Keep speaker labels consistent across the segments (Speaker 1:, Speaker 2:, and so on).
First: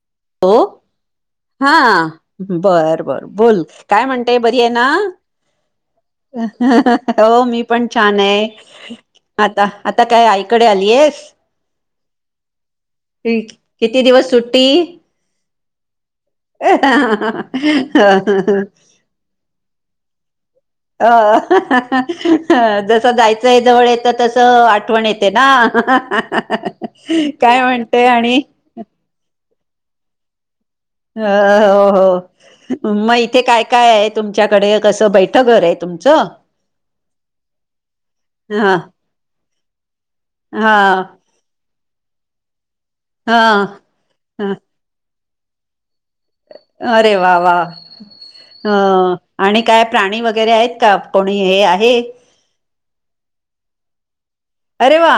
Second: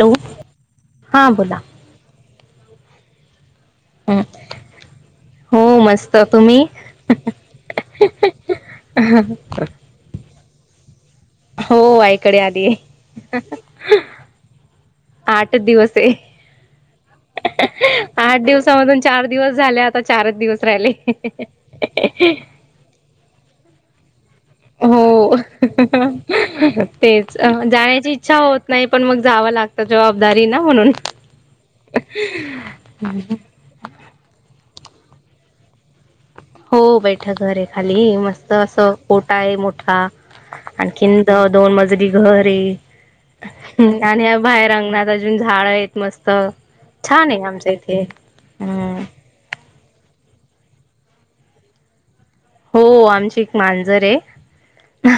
Speaker 1: Hello
Speaker 2: हो. हा. बरं बर बोल. काय
Speaker 1: हं.
Speaker 2: म्हणतेय बरी आहे ना
Speaker 1: हो मस्त तुम्ही
Speaker 2: हो मी पण छान आहे आता आता काय ऐक कडे आलीयेस.
Speaker 1: हो आईकडे आली ये
Speaker 2: किती दिवस
Speaker 1: आठ दिवस ये
Speaker 2: अ
Speaker 1: आठ दिवसामधून चार दिवस झाले आता चारच दिवस राहिले.
Speaker 2: अ जस जायचं जवळ येत तस आठवण येते
Speaker 1: हो
Speaker 2: ना
Speaker 1: तेच
Speaker 2: काय म्हणतेय
Speaker 1: जाण्याची इच्छा
Speaker 2: आणि
Speaker 1: होत नाही पण मग जावं लागतं जबाबदारी ना म्हणून
Speaker 2: अ हो हो मग इथे काय काय आहे तुमच्याकडे कसं बैठं घर ये तुमचं.
Speaker 1: हो बैठ घर आहे खाली मस्त
Speaker 2: हा
Speaker 1: असं ओटा आहे मोठ ठा
Speaker 2: हा
Speaker 1: आणखीन दोन मज तरी घर ये.
Speaker 2: हा
Speaker 1: आणि
Speaker 2: हा
Speaker 1: बाहेर अंगणात झाडं आहेत. मस्त
Speaker 2: अरे
Speaker 1: छान
Speaker 2: वा
Speaker 1: ये
Speaker 2: वा
Speaker 1: आमच्या इथे
Speaker 2: अ
Speaker 1: हम्.
Speaker 2: आणि काय प्राणी वगैरे आहेत का कोणी हे आहे.
Speaker 1: हो आमची एक मांजर ये
Speaker 2: अरे वा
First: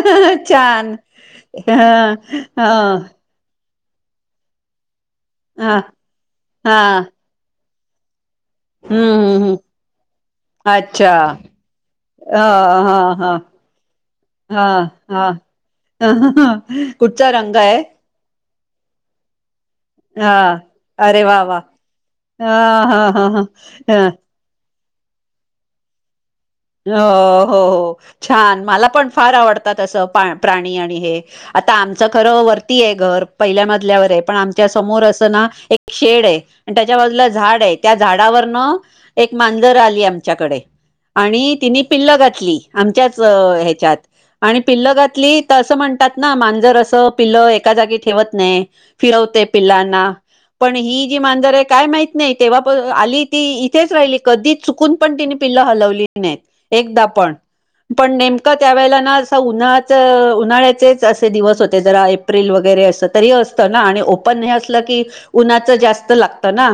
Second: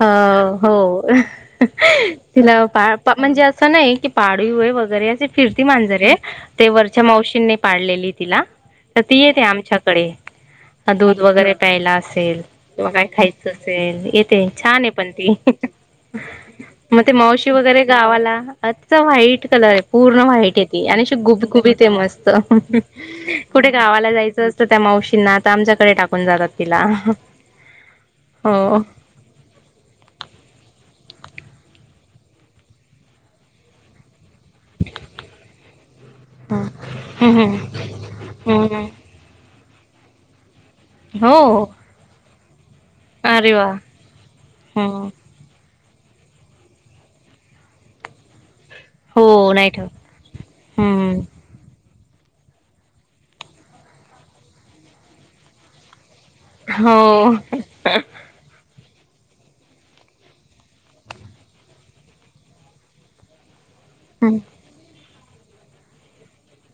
Speaker 1: अ
Speaker 2: छान
Speaker 1: हो
Speaker 2: ह ह
Speaker 1: तिला पायापा म्हणजे आ अस नाही की पाळीव ये वगैरे फिरती
Speaker 2: ह हा
Speaker 1: मांजरे ते वरच्या मावशीनी पाळलेली तिला तर
Speaker 2: हम्म
Speaker 1: ती येते
Speaker 2: हम्म हम्म
Speaker 1: आमच्याकडे
Speaker 2: अच्छा
Speaker 1: दोन वगैरे प्यायला
Speaker 2: ह
Speaker 1: असेल किंवा
Speaker 2: हा
Speaker 1: काय
Speaker 2: हा
Speaker 1: खायच असेल येते
Speaker 2: हा
Speaker 1: छान आहे पण
Speaker 2: हा
Speaker 1: ती मग ते
Speaker 2: कुठचा
Speaker 1: मावशी
Speaker 2: रंग आहे
Speaker 1: वगैरे गावाला अच्छा व्हाईट कलर आहे. पूर्ण
Speaker 2: हा
Speaker 1: व्हाईट हेती आणि
Speaker 2: अरे वा वा
Speaker 1: गुबगुबीत मस्त.
Speaker 2: ह ह ह
Speaker 1: कुठे
Speaker 2: ह
Speaker 1: गावाला जायचं असत. त्या मावशींना आता आमच्याकडे टाक णात [unintelligible]
Speaker 2: अ हो हो छान
Speaker 1: हो
Speaker 2: मला पण फार आवडतात असं प्राणी आणि हे आता आमच खर वरती आहे घर पहिल्या मजल्यावर हे पण आमच्या समोर अस ना एक शेड आहे त्याच्या बाजूला एक
Speaker 1: हम्म
Speaker 2: झाड आहे त्या झाडावर
Speaker 1: हम्म
Speaker 2: एक मा जर आली आमच्याकडे
Speaker 1: हो
Speaker 2: आणि तिने पिल्लं घातली. आमच्याच
Speaker 1: अरे वा
Speaker 2: ह्याच्यात आणि पिल्लं
Speaker 1: हम्म.
Speaker 2: घातली तर असं म्हण ना मांजर असं पिल्लं एका जागी ठेवत नाही. फिरवते
Speaker 1: हो नाही ठेवत.
Speaker 2: पिलांना पण ही जी
Speaker 1: हम्म.
Speaker 2: मांजरे काय माहिती नाही तेव्हा प आली ती इथेच राहिली कधी चुकून पण तिने पिल्लांना हलवली नाही. नाय पण एकदा
Speaker 1: हो.
Speaker 2: पण नेमकं त्या वेळी असा उन्हाळा उन्हाळ्याचेच असे दिवस होते जरा एप्रिल वगैरे अस तरी आणि
Speaker 1: हम्म
Speaker 2: ओपन नाही असलं की, उन्हाचं जास्त लागत ना.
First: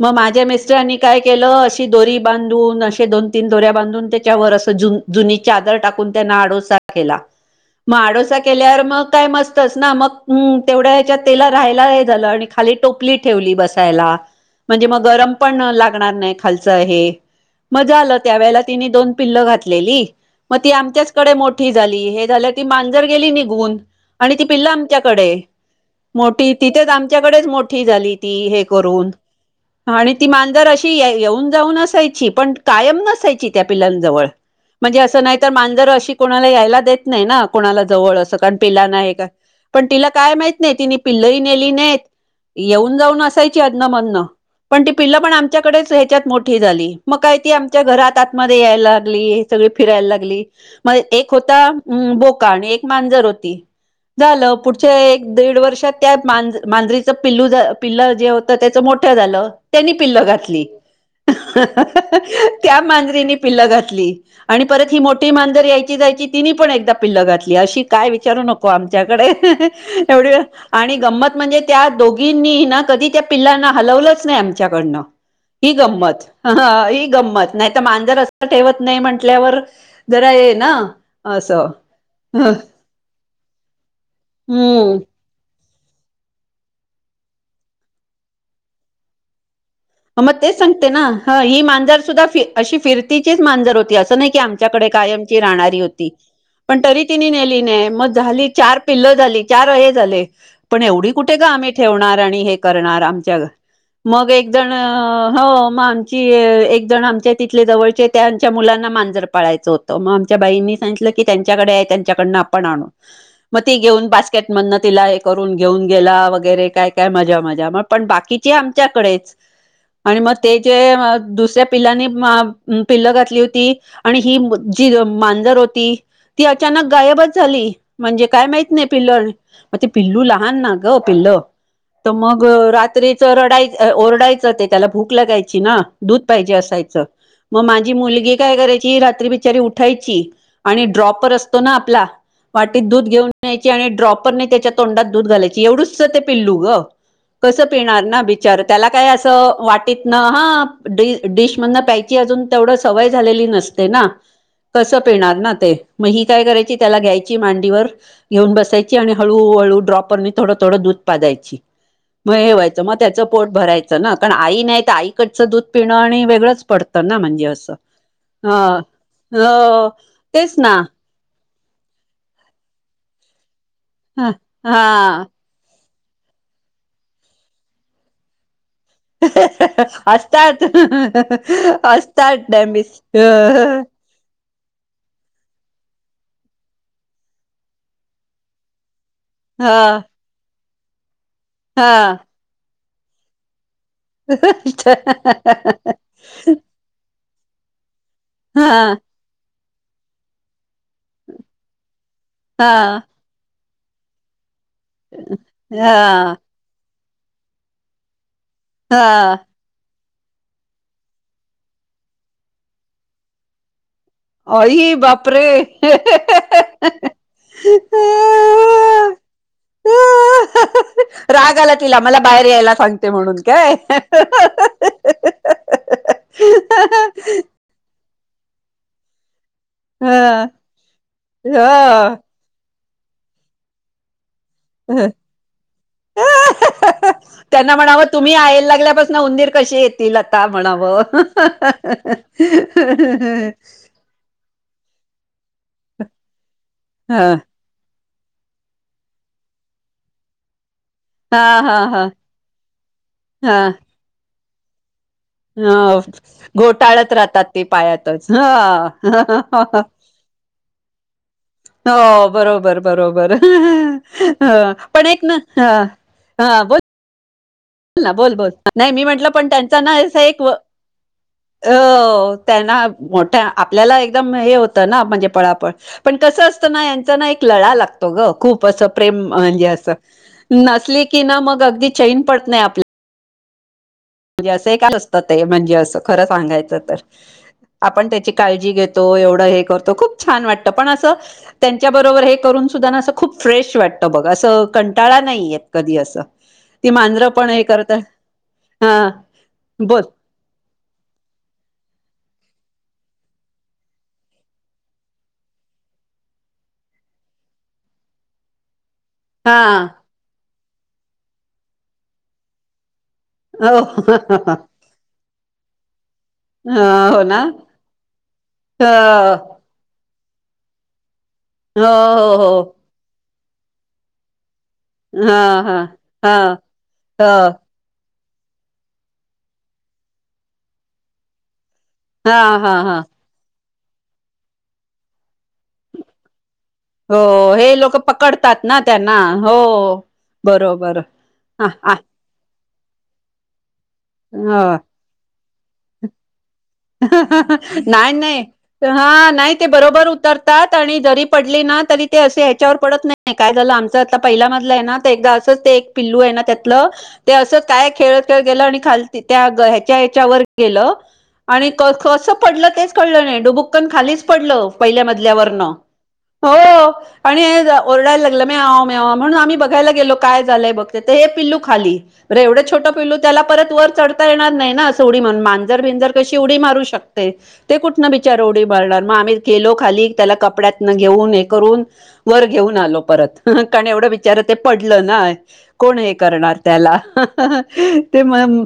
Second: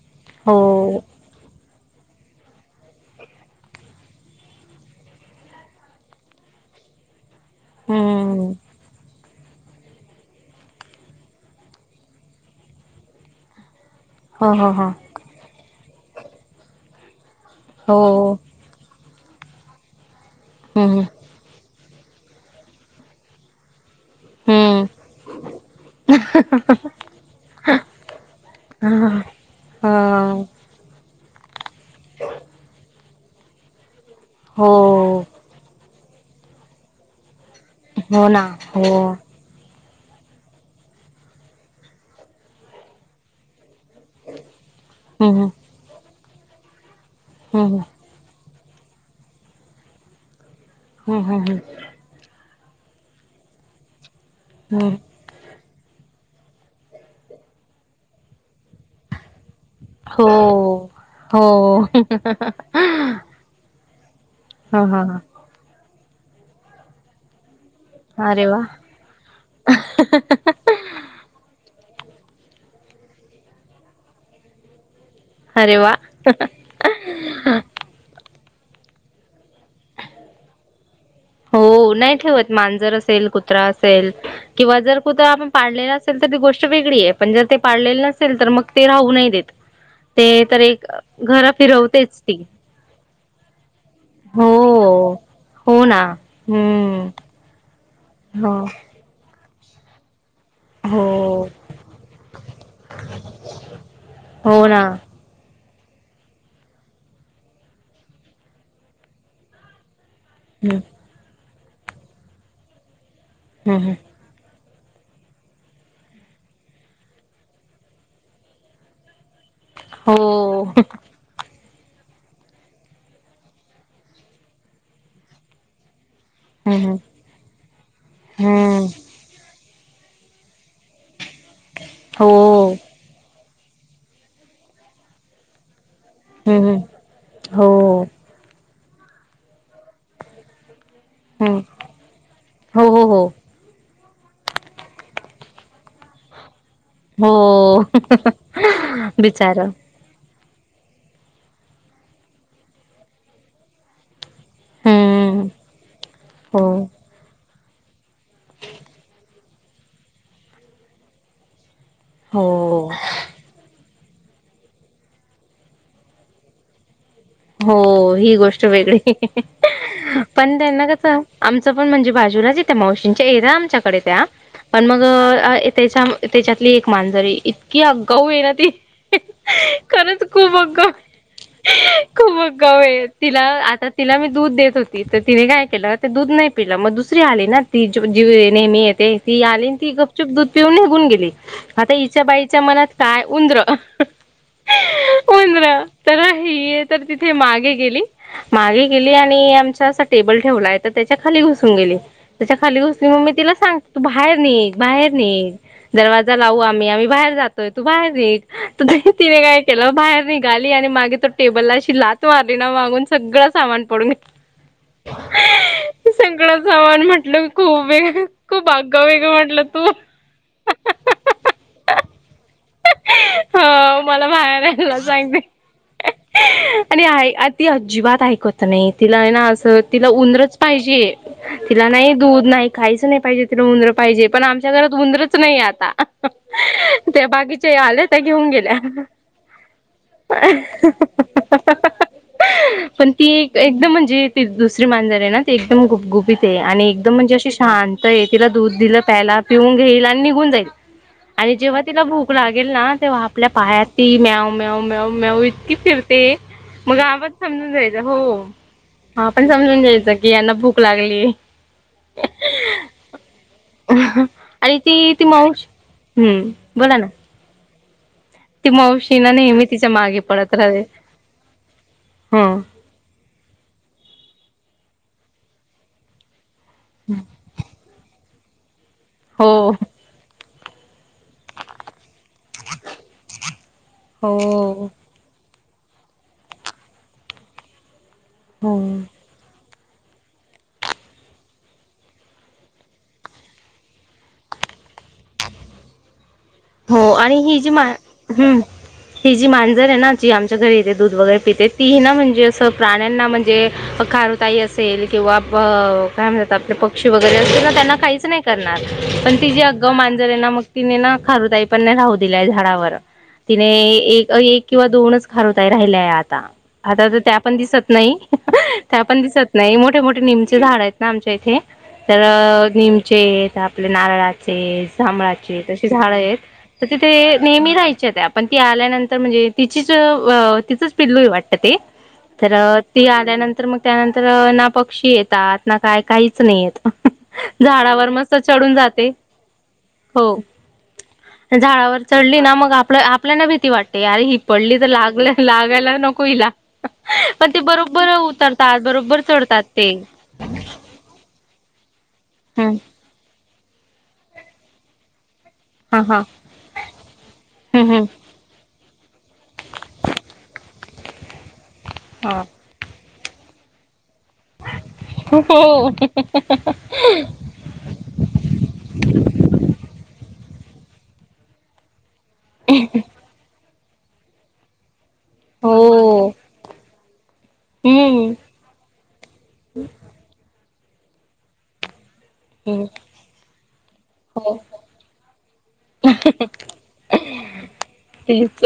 Speaker 2: मग माझ्या
Speaker 1: हो
Speaker 2: मिस्टरांनी काय केल. अ दोरी बांधून अशे दोन तीन दोऱ्या बांधून त्याच्यावर असं जुनी चादर टाकून त्यांना आडोसा केला. मग आडोसा
Speaker 1: हम्म.
Speaker 2: केल्यावर मग काय मस्तच ना मग तेवढ्याच्या तेला राहायला हे झालं आणि खाली टोपली ठेवली बस. रायला
Speaker 1: हो हो
Speaker 2: म्हणजे
Speaker 1: हो
Speaker 2: मग गरम पण ला णार नाही खालच हे. मग झाल.
Speaker 1: हो
Speaker 2: त्यावेळेला तिने दोन पिल्ल घातलेली मग ती
Speaker 1: हम्म
Speaker 2: आमच्याचकडे मोठी झाली हे झाल ती मांजर गेली निघुून. आणि ती पिल्ल
Speaker 1: हम्म.
Speaker 2: आमच्याकडे मोठी तिथेच आमच्याकडेच मोठी झाली ती हे करून
Speaker 1: ह
Speaker 2: आणि ती मांजर अशी य येऊ. ऊन जाऊन असायची पण कायम नस सायची त्या पिल्लां जवळ
Speaker 1: हो
Speaker 2: म्हणजे असं नाय तर मांजर अशी - कोणाला यायला देत नाय ना. कोणाला जवळ
Speaker 1: हो
Speaker 2: अस
Speaker 1: ना
Speaker 2: कारण
Speaker 1: हो
Speaker 2: पिल्लांना हे पण तिला काय माहित नाही तिने पिल्लही नेली नाहीत येऊन जाऊन असायच. ती अदन मदन पण ति पिल्लं पण
Speaker 1: हम्म.
Speaker 2: आमच्याकडेच येत. त्यात मोठी झाली. मग काय ती
Speaker 1: हम्म
Speaker 2: आमच्या घरात मध्ये यायला लागली सगळी फिरायला लागली. मग
Speaker 1: हम्म
Speaker 2: एक
Speaker 1: हम्म
Speaker 2: होता बोक का आणि एक मांजर होती. झालं
Speaker 1: हम्म
Speaker 2: पुढच्या एक दीड वर्ष अ त्या मांज मांजरीच पिल्लू ज पिल्ल जे होत त्याच मोठं झालं. त्यांनी पिल्ल
Speaker 1: हो
Speaker 2: घातली.
Speaker 1: हो.
Speaker 2: त्या मांज पिल्लं घातली. आणि
Speaker 1: हा
Speaker 2: परत ही
Speaker 1: हा हा
Speaker 2: मोठी मांजर याय ची जायची तिनी पण एकदा पिल्ल घातली अशी काय विचारू
Speaker 1: अरे वा
Speaker 2: नको आमच्याकडे एवढी आणि गमत म्हणजे त्या दोघींनी ना कधी त्या पिल्लांना हलवलंच नाय आमच्याकडनं ही
Speaker 1: अरे वा.
Speaker 2: गंमत ह हही गंमत नाय रस्ता ठेवत नाही म्हटल्यावर जरा ये ना. असं
Speaker 1: हो नाही ठेवत मांजर असेल. कु त्रा असेल किंवा
Speaker 2: हम्म
Speaker 1: जर कुत्रा आपण पाडलेला असेल तर ती गोष्ट वेगळी आहे पण जर ते पाळलेले नसेल तर मग ते राहू नाही देत.
Speaker 2: मग
Speaker 1: ते
Speaker 2: तेच
Speaker 1: तर एक
Speaker 2: सांगते ना, ह
Speaker 1: घर
Speaker 2: ही मांजार
Speaker 1: फिरवतेच
Speaker 2: सुद्धा फि
Speaker 1: ती.
Speaker 2: अशी फिर फिरतीचीच मांजर होत ती अस नाही की आमच्याकडे
Speaker 1: हो
Speaker 2: कायम राहणारी
Speaker 1: हो ना
Speaker 2: होती, पण तरी
Speaker 1: हम्म
Speaker 2: तिने नेली नाही, मग झाली
Speaker 1: हो
Speaker 2: चार पिल्ल झाली. चार वेळा झाले. पण
Speaker 1: हो
Speaker 2: एवढी कुठे ग आम्ही ठेवणार आणि हे करणार आमच्या, मग एक एक
Speaker 1: हो
Speaker 2: जण
Speaker 1: ना
Speaker 2: हो म आमची अ एक जण आमच्या तिथले जवळचे त्यांच्या मुलांना मांजर पाळायचं हो त मग आमच्या बाईंनी
Speaker 1: हम्म
Speaker 2: सांगितलं की त्यां च्याकडे त्यांच्याकडन आपण आणू. म ती
Speaker 1: हम्म हम्म
Speaker 2: घेऊन बास्केट मन्न तीला हे करून घेऊन गेला, वगैरे काय काय मजा मजा मग पण बाकीची आमच्याकडेच आणि मग ते
Speaker 1: हो
Speaker 2: जे अ दुस्याप पिल्लानी [unintelligible] पिल्ल घातली होती आणि ही ब जी मांजर होती. ती अचानक
Speaker 1: हम्म
Speaker 2: गायबच झाली म्हणजे काय माहित नई
Speaker 1: हम्म
Speaker 2: पिल्लड मग ते पिल्लू लहान ना ग पिल्ल त
Speaker 1: हो
Speaker 2: मग रात्रीच रडाय अ ओरडाय् च ते त्याला भूक लागायची ना दूध पाहिजे
Speaker 1: हम्म
Speaker 2: असायचं, मग
Speaker 1: हो
Speaker 2: माझी मुलगी काय कराय ची रात्री बिचारी उठायची आणि ड्रॉपर
Speaker 1: हम्म
Speaker 2: असतो ना आपला, वाटीत
Speaker 1: हो हो
Speaker 2: दूध
Speaker 1: हो
Speaker 2: घेऊन यायची आणि ड्रॉप परने त्याच्या तोंडात दूध घालायची, एवढूस ते पिल्लू गं कस
Speaker 1: हो
Speaker 2: पिणार ना बिचार, त्याला काय अस अ
Speaker 1: बिचारा
Speaker 2: वाटीत न अहप डी डिश मधनं प्यायची अजून तेवढ सवय झालेली नसते ना कस पिणार
Speaker 1: हम्म
Speaker 2: ना ते, मग ही काय
Speaker 1: हो
Speaker 2: करायची त्याला घ्यायची मां वर घेऊन बसायची हळू हळू ड्रॉपरनी थोड थोड दूध पाजायची. म
Speaker 1: हो
Speaker 2: हे वायचं, मग त्याचं पोट भराय चना कन आई नाई त आईकडचं दूध पिणं आणि वेगळंच पड
Speaker 1: हो, ही गोष्ट वेगळी,
Speaker 2: हो तेच
Speaker 1: पण
Speaker 2: ना
Speaker 1: त्यांना कसं आमचं पण म्हणजे बाजूलाच ये, त्या मावशींच्या एरा आमच्या कडे त्या
Speaker 2: ह
Speaker 1: पण मग
Speaker 2: हा
Speaker 1: अ ये त्याच्याम त्याच्यातली एक मांजर ये, इतकी आगाऊ ये ना ती खरंच खूप
Speaker 2: असतात
Speaker 1: आगाऊ
Speaker 2: अस
Speaker 1: खूप
Speaker 2: [unintelligible]
Speaker 1: आगाऊ
Speaker 2: डँबीस
Speaker 1: आहे
Speaker 2: [unintelligible]
Speaker 1: तिला आता तिला मी दूध देत होती, तर तिने काय केलं ते दूध नई पिलं, मग दुसरी आली ना ती जी जीव नेहमी येते. ती आली न ती
Speaker 2: हा
Speaker 1: गपचुप दुध पिऊन निघून गेली. आता
Speaker 2: हा
Speaker 1: हिच्या बाईच्या मनात काय उंदर उंदरा तर ही तर
Speaker 2: [inaudible]
Speaker 1: तिथे मागे गेली. मागे
Speaker 2: हा
Speaker 1: गेली आणि आम असा टेबल ठेवला आहे. त्याच्या खाली घुसून गेली. त्याच्या खाली
Speaker 2: हा
Speaker 1: घुसली मग मी तिला सांग तू बाहेर ने बाहेर निघं दरवाजा
Speaker 2: हा
Speaker 1: लावू आम्ही आम्ही बाहेर जातोय. तू बाहेर निघ. तर
Speaker 2: हा
Speaker 1: तिने काय केलं बाहेर निघाली आणि मागे तो टेबलला लाथ मारली ना मागून सगळं सामान पडून गेलं
Speaker 2: आई बापरे
Speaker 1: सगळं सामान म्हटलं खूप वेग खूप आगं वेगळं म्हटलं तू
Speaker 2: राग आला तिला मला बाहेर यायला सांगते म्हणून
Speaker 1: ह
Speaker 2: काय,
Speaker 1: मला बाहेर यायला सांगते आणि आई ति अजिबात ऐ कत नाही तिला आहे ना आज तिला
Speaker 2: हं,
Speaker 1: उंदरच पाहिजे तिला नाही
Speaker 2: हं.
Speaker 1: दूध नाही. काहीच नाही पाहिजे तिला उंदर पाहिजेत. पण आमच्या घरात उंदरच नाही आता ते बाकीचे
Speaker 2: त्यांना म्हणावं
Speaker 1: आले त्या
Speaker 2: तुम्ही
Speaker 1: घेऊन
Speaker 2: यायला
Speaker 1: गेल्या.
Speaker 2: लागल्यापासून उंदीर कशी येतील आता म्हणावं
Speaker 1: पण ती एकदम म्हणजे दुस री मांजर आहे ना. एकदम गुबगुबीत आहे आणि एकदम म्हणजे
Speaker 2: हं,
Speaker 1: अशी शांत तिला दूध दिलं प्यायला पिऊन घेईल आणि निघून जाईल.
Speaker 2: हा
Speaker 1: आणि
Speaker 2: हा
Speaker 1: जेव्हा तिला
Speaker 2: हा
Speaker 1: भूक लागेल ना तेव्हा आपल्या पायात ती म्याँव म्याँव म्याँव म्याँव इतकी फिर
Speaker 2: हा घोटाळत राहतात ते पायातच
Speaker 1: हो
Speaker 2: हं
Speaker 1: हा पण समजून घ्यायचं की यांना भूक लागली
Speaker 2: हो बरोबर बरोबर हं
Speaker 1: आणि
Speaker 2: पण
Speaker 1: ती ती
Speaker 2: एकना
Speaker 1: मावशी
Speaker 2: हं
Speaker 1: हम्म
Speaker 2: हं ब
Speaker 1: बोला ना
Speaker 2: बोलना बोल बोल
Speaker 1: ती
Speaker 2: नाही मी
Speaker 1: मावशी
Speaker 2: म्हंटलं
Speaker 1: ना
Speaker 2: पण
Speaker 1: नेहमी
Speaker 2: त्यांचा
Speaker 1: तिच्या
Speaker 2: ना असं
Speaker 1: मागे
Speaker 2: एक अ
Speaker 1: पडत राहते. हं
Speaker 2: त्यांना मोठ्या आपल्याला एकदम हे हो तर ना म्हणजे पळापळ पण कसं अस तना यांचा ना एक लळा लागतो गं. खूप असं प्रेम म्हणजे
Speaker 1: हो
Speaker 2: असं. नसली की ना मग अगदी चैन प नाय आपल
Speaker 1: [inaudible]
Speaker 2: म्हणजे अस
Speaker 1: हो
Speaker 2: एकाल असतं ते म्हं की असं खर सांगायच तर, आपण ते ची काळजी
Speaker 1: हो
Speaker 2: घेतो, एवढं हे कर तो. खूप छान वाटतं पण, असं त्यांच्या बरोबर हे करून सुद्धा ना, अस खूप फ्रेश वाटत बघ असं, कंटाळा नाही येत कधी असं. ती
Speaker 1: हो
Speaker 2: मांजरं
Speaker 1: आणि
Speaker 2: पण
Speaker 1: हि
Speaker 2: हे
Speaker 1: जी मां
Speaker 2: करत
Speaker 1: हम्
Speaker 2: हा
Speaker 1: ती जी मांजर हाय
Speaker 2: बोल
Speaker 1: ना, जी आमच्या घरी येथे दूध वगैरे पिते, तीना म्हणजे अस प्राण्यांना म्हणजे अ खारुताई असेल किंवा प काय म्हणतात? आपले पक्षी वगैरे असतील ना, त्यांना काहीच नाही करणार. पण ति जी
Speaker 2: हा
Speaker 1: अगाव मांजर हायना मग तीनेना खारूताई पण नाय, राहु दिल्या झाडावर. तिने,
Speaker 2: हो
Speaker 1: एएक एक किंवा दोनच खारुताई राहिल्याय आता, आता तर
Speaker 2: हो
Speaker 1: त्या
Speaker 2: ना
Speaker 1: पन दिसत नाई,
Speaker 2: हो
Speaker 1: त्या पन दिसत नाई मोठे मोठ नीमच झाड हायतना आम च्या इथे, तर
Speaker 2: हो हो
Speaker 1: अ
Speaker 2: हो.
Speaker 1: निमचे त्या आपल्या नारळा चे,
Speaker 2: हा
Speaker 1: जांभळाचे
Speaker 2: हा
Speaker 1: तस ची झाड
Speaker 2: हा
Speaker 1: हायत,
Speaker 2: ह
Speaker 1: तर तिथे नेहमी राहायच्या त्या पण ती आल्यानंतर म्हणजे तिचीच व तिचंच पिल्लूय वाटतं ते.
Speaker 2: हा
Speaker 1: तर
Speaker 2: हा हा
Speaker 1: ती आल्यानंतर मग त्यानंतर अ ना पक्षी येतात. ना काय काहीच नाई येत.
Speaker 2: हो हे लोक
Speaker 1: झाडावर मस्त
Speaker 2: पकडतात
Speaker 1: चढून
Speaker 2: ना
Speaker 1: जाते
Speaker 2: त्यांना हो
Speaker 1: हो
Speaker 2: बरो
Speaker 1: झाडावर चढलीना मग आपलं आपल्यांना भीती वाटते याय ही
Speaker 2: ह
Speaker 1: पडली तर लागलं लागायला नको हीला.
Speaker 2: नाही नाही
Speaker 1: बरोबर
Speaker 2: हां नाही
Speaker 1: चढतात
Speaker 2: ते बरोबर उतरतात आणि जरी पडलीना ते असे ह्याच्यावर
Speaker 1: हम्म
Speaker 2: पडत नाही. काय झालं आमचं आता पहिला मजला आहे ना तेजाच. त ते एक
Speaker 1: हा हा
Speaker 2: पिल्लू आहे ना त्यातलं ते अस काय
Speaker 1: हम्म हम्म
Speaker 2: खेळत खेळत गेलं आणि खाल ते त्या ग ह्याच्या ह्याच्यावर गेलं आणि क-कसं
Speaker 1: हा
Speaker 2: पडलं तेच कळलं नाही. डुबुकन खालीच पडलं. पहिल्या मजल्यावरन
Speaker 1: हो
Speaker 2: हो. आणि ओरडाय लागलं म्यावं म्यावं म्हणून आम्ही बघायला गेलो काय झालंय बघते तर हे पिल्लू खाली. अरे एवढं छोटं पिलू त्याला परत वर. चढता येणार नाही ना, आज थोडी म्हणं मांजर बिंजर - -
Speaker 1: हो
Speaker 2: कशी उडी मारू शक तेचं ते कुठन
Speaker 1: हम्म
Speaker 2: बिचार उडी मारणार, मग आम्ही गेलो खाली त्याला कपड्यात न घेऊन हे करून.. वर घेऊन
Speaker 1: हम्म
Speaker 2: आलो परत, कारण एवढं विचार ते
Speaker 1: हो
Speaker 2: पडलं नाही, कोण हे करणार त्याला ते म-
Speaker 1: तेच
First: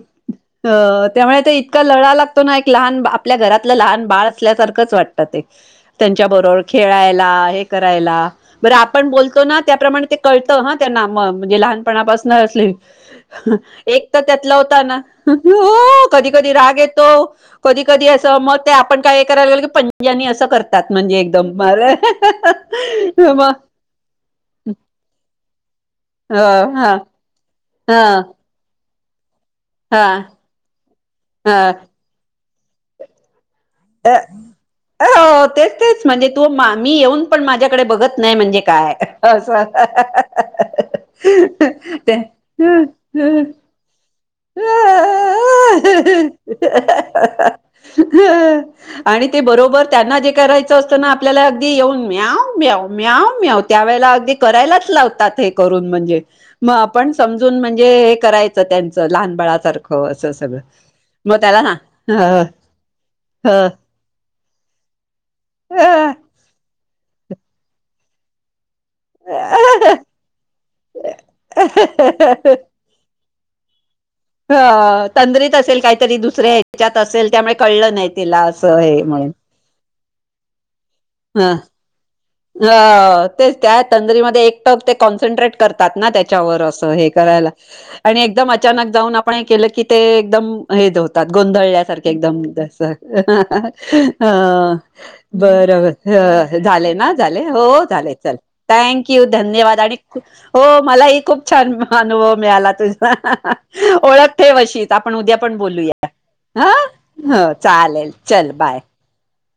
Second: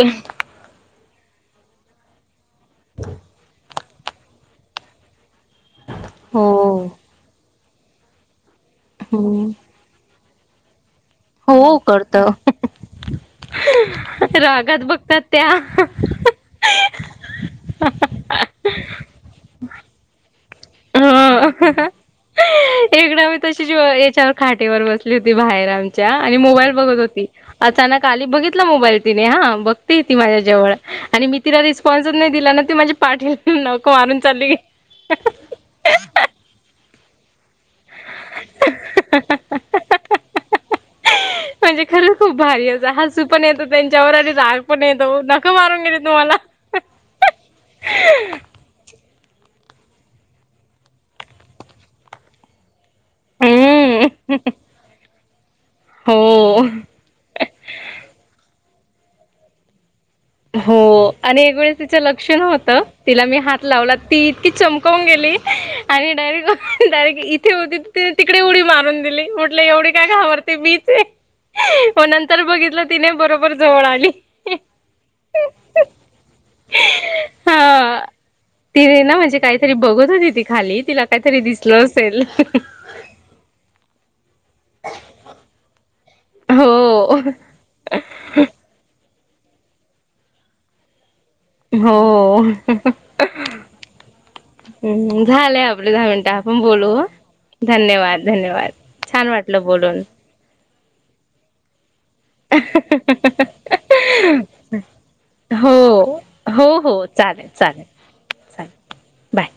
Speaker 2: - त्यामुळे ते इतका लळा लाग- - तोना एक लहान बा आपल्या घरात - - लहान बाळ असल्यासारखंच वाटतं. तर ते
Speaker 1: हो
Speaker 2: त्यांच्याबरोबर खेळायला एक- - करायला.. बरं आपण बोलतो
Speaker 1: हम्म
Speaker 2: ना, त्याप्रमाणे ते - - कळतहां - - त्यांना म, म्हणजे,
Speaker 1: हो करत
Speaker 2: लहानपणापासन असली एक तर त्यातला
Speaker 1: रागात
Speaker 2: होता ना.
Speaker 1: बघतात त्या
Speaker 2: कधी कधी राग येतो. कधी कधी अस म ते आपण काय हे करायला गेल की पंजानी अस
Speaker 1: हो हिकडंबी
Speaker 2: मग
Speaker 1: तशी याच्यावर खाटेवर बसली होती बाहेर आम- - च्या आणि
Speaker 2: हा
Speaker 1: मोबाईल
Speaker 2: हा
Speaker 1: बघत होती.
Speaker 2: हा
Speaker 1: अचानक आली, बघितलं. मोबाईल तिने हा बघते
Speaker 2: हा
Speaker 1: ती, माझ्या जवळ आणि मी तिला
Speaker 2: हा
Speaker 1: रिस्पॉन्सच नाही दिला ना- - ती म्हणजे पाठ [unintelligible] नको आणुन
Speaker 2: अ-
Speaker 1: चालली कि
Speaker 2: हो तेच तेच म्हणजे तो मा - - मी येऊन पण माझ्या कडे बघत नाही म्हणजे काय?
Speaker 1: म्हणजे खरंच खूप जाळ पण येतो नखं मारून गेली तुम्हाला
Speaker 2: आणि ते बरोबर त्यांना जे कारायचं असतं ना, आपल्याला अगदी येऊन म्याव! म्याव! म्याव! म्याव! त्या वेळेला अगदी
Speaker 1: हम्म
Speaker 2: करायलाच लावतात. हे करून म्हणजे,
Speaker 1: हो
Speaker 2: मग आपण समजून म्हणजे हे कराय त त्यांच लहान बाळा सारखं
Speaker 1: हो आणि एक वेळेस तिच लक्ष नव्हत, तिला मी हात लावला ती इतकी चमकवून गेली आणि डायरेक्ट डायरेक्ट इथे होती ते तीने तिकडे उडी मा रून दिली म्हटलं एवढी काय घाबरते मीच आहे म नंतर बघितल तिने बरोबर जवळ आली.
Speaker 2: हा ता तंद्रीत असेल काहीतरी, दुसऱ्या ह्याच्यात असेल त्यामुळे कळलं
Speaker 1: हा
Speaker 2: नाही तिला अस हे
Speaker 1: तिने ना
Speaker 2: म्हणे
Speaker 1: म्हणजे काहीतरी बघत होती ती खाली तिला काहीतरी दिसलं असेल
Speaker 2: अ, तेच त्या तंदरीमध्ये एक तग ते कॉन्सन्ट्रेट करतात. नात्या तेच्यावर असं हे
Speaker 1: हो
Speaker 2: करायला आणि एकदम अचानक जाऊन आप न नाही केलं की ते एकदम, हे येत तात गोंधळल्यासारखे एकदम
Speaker 1: हो हम्म झालंय
Speaker 2: बर
Speaker 1: आपले दहा मिनिटं आपण
Speaker 2: झाले
Speaker 1: बोलू हं.
Speaker 2: ना चालेल हो चालेल
Speaker 1: धन्यवाद
Speaker 2: चालेल
Speaker 1: धन्यवाद
Speaker 2: थँक यू,
Speaker 1: छान वाटलं
Speaker 2: धन्यवाद आणि
Speaker 1: बोलून
Speaker 2: हो मलाही खूप छान अनुभव मिळाला तुझा ओळख ठेव अशीच आपण उद्या पण
Speaker 1: हो
Speaker 2: बोलूया
Speaker 1: हो हो
Speaker 2: हं
Speaker 1: चालेल
Speaker 2: हो चालेल चल
Speaker 1: चालेल
Speaker 2: बाय
Speaker 1: बाय.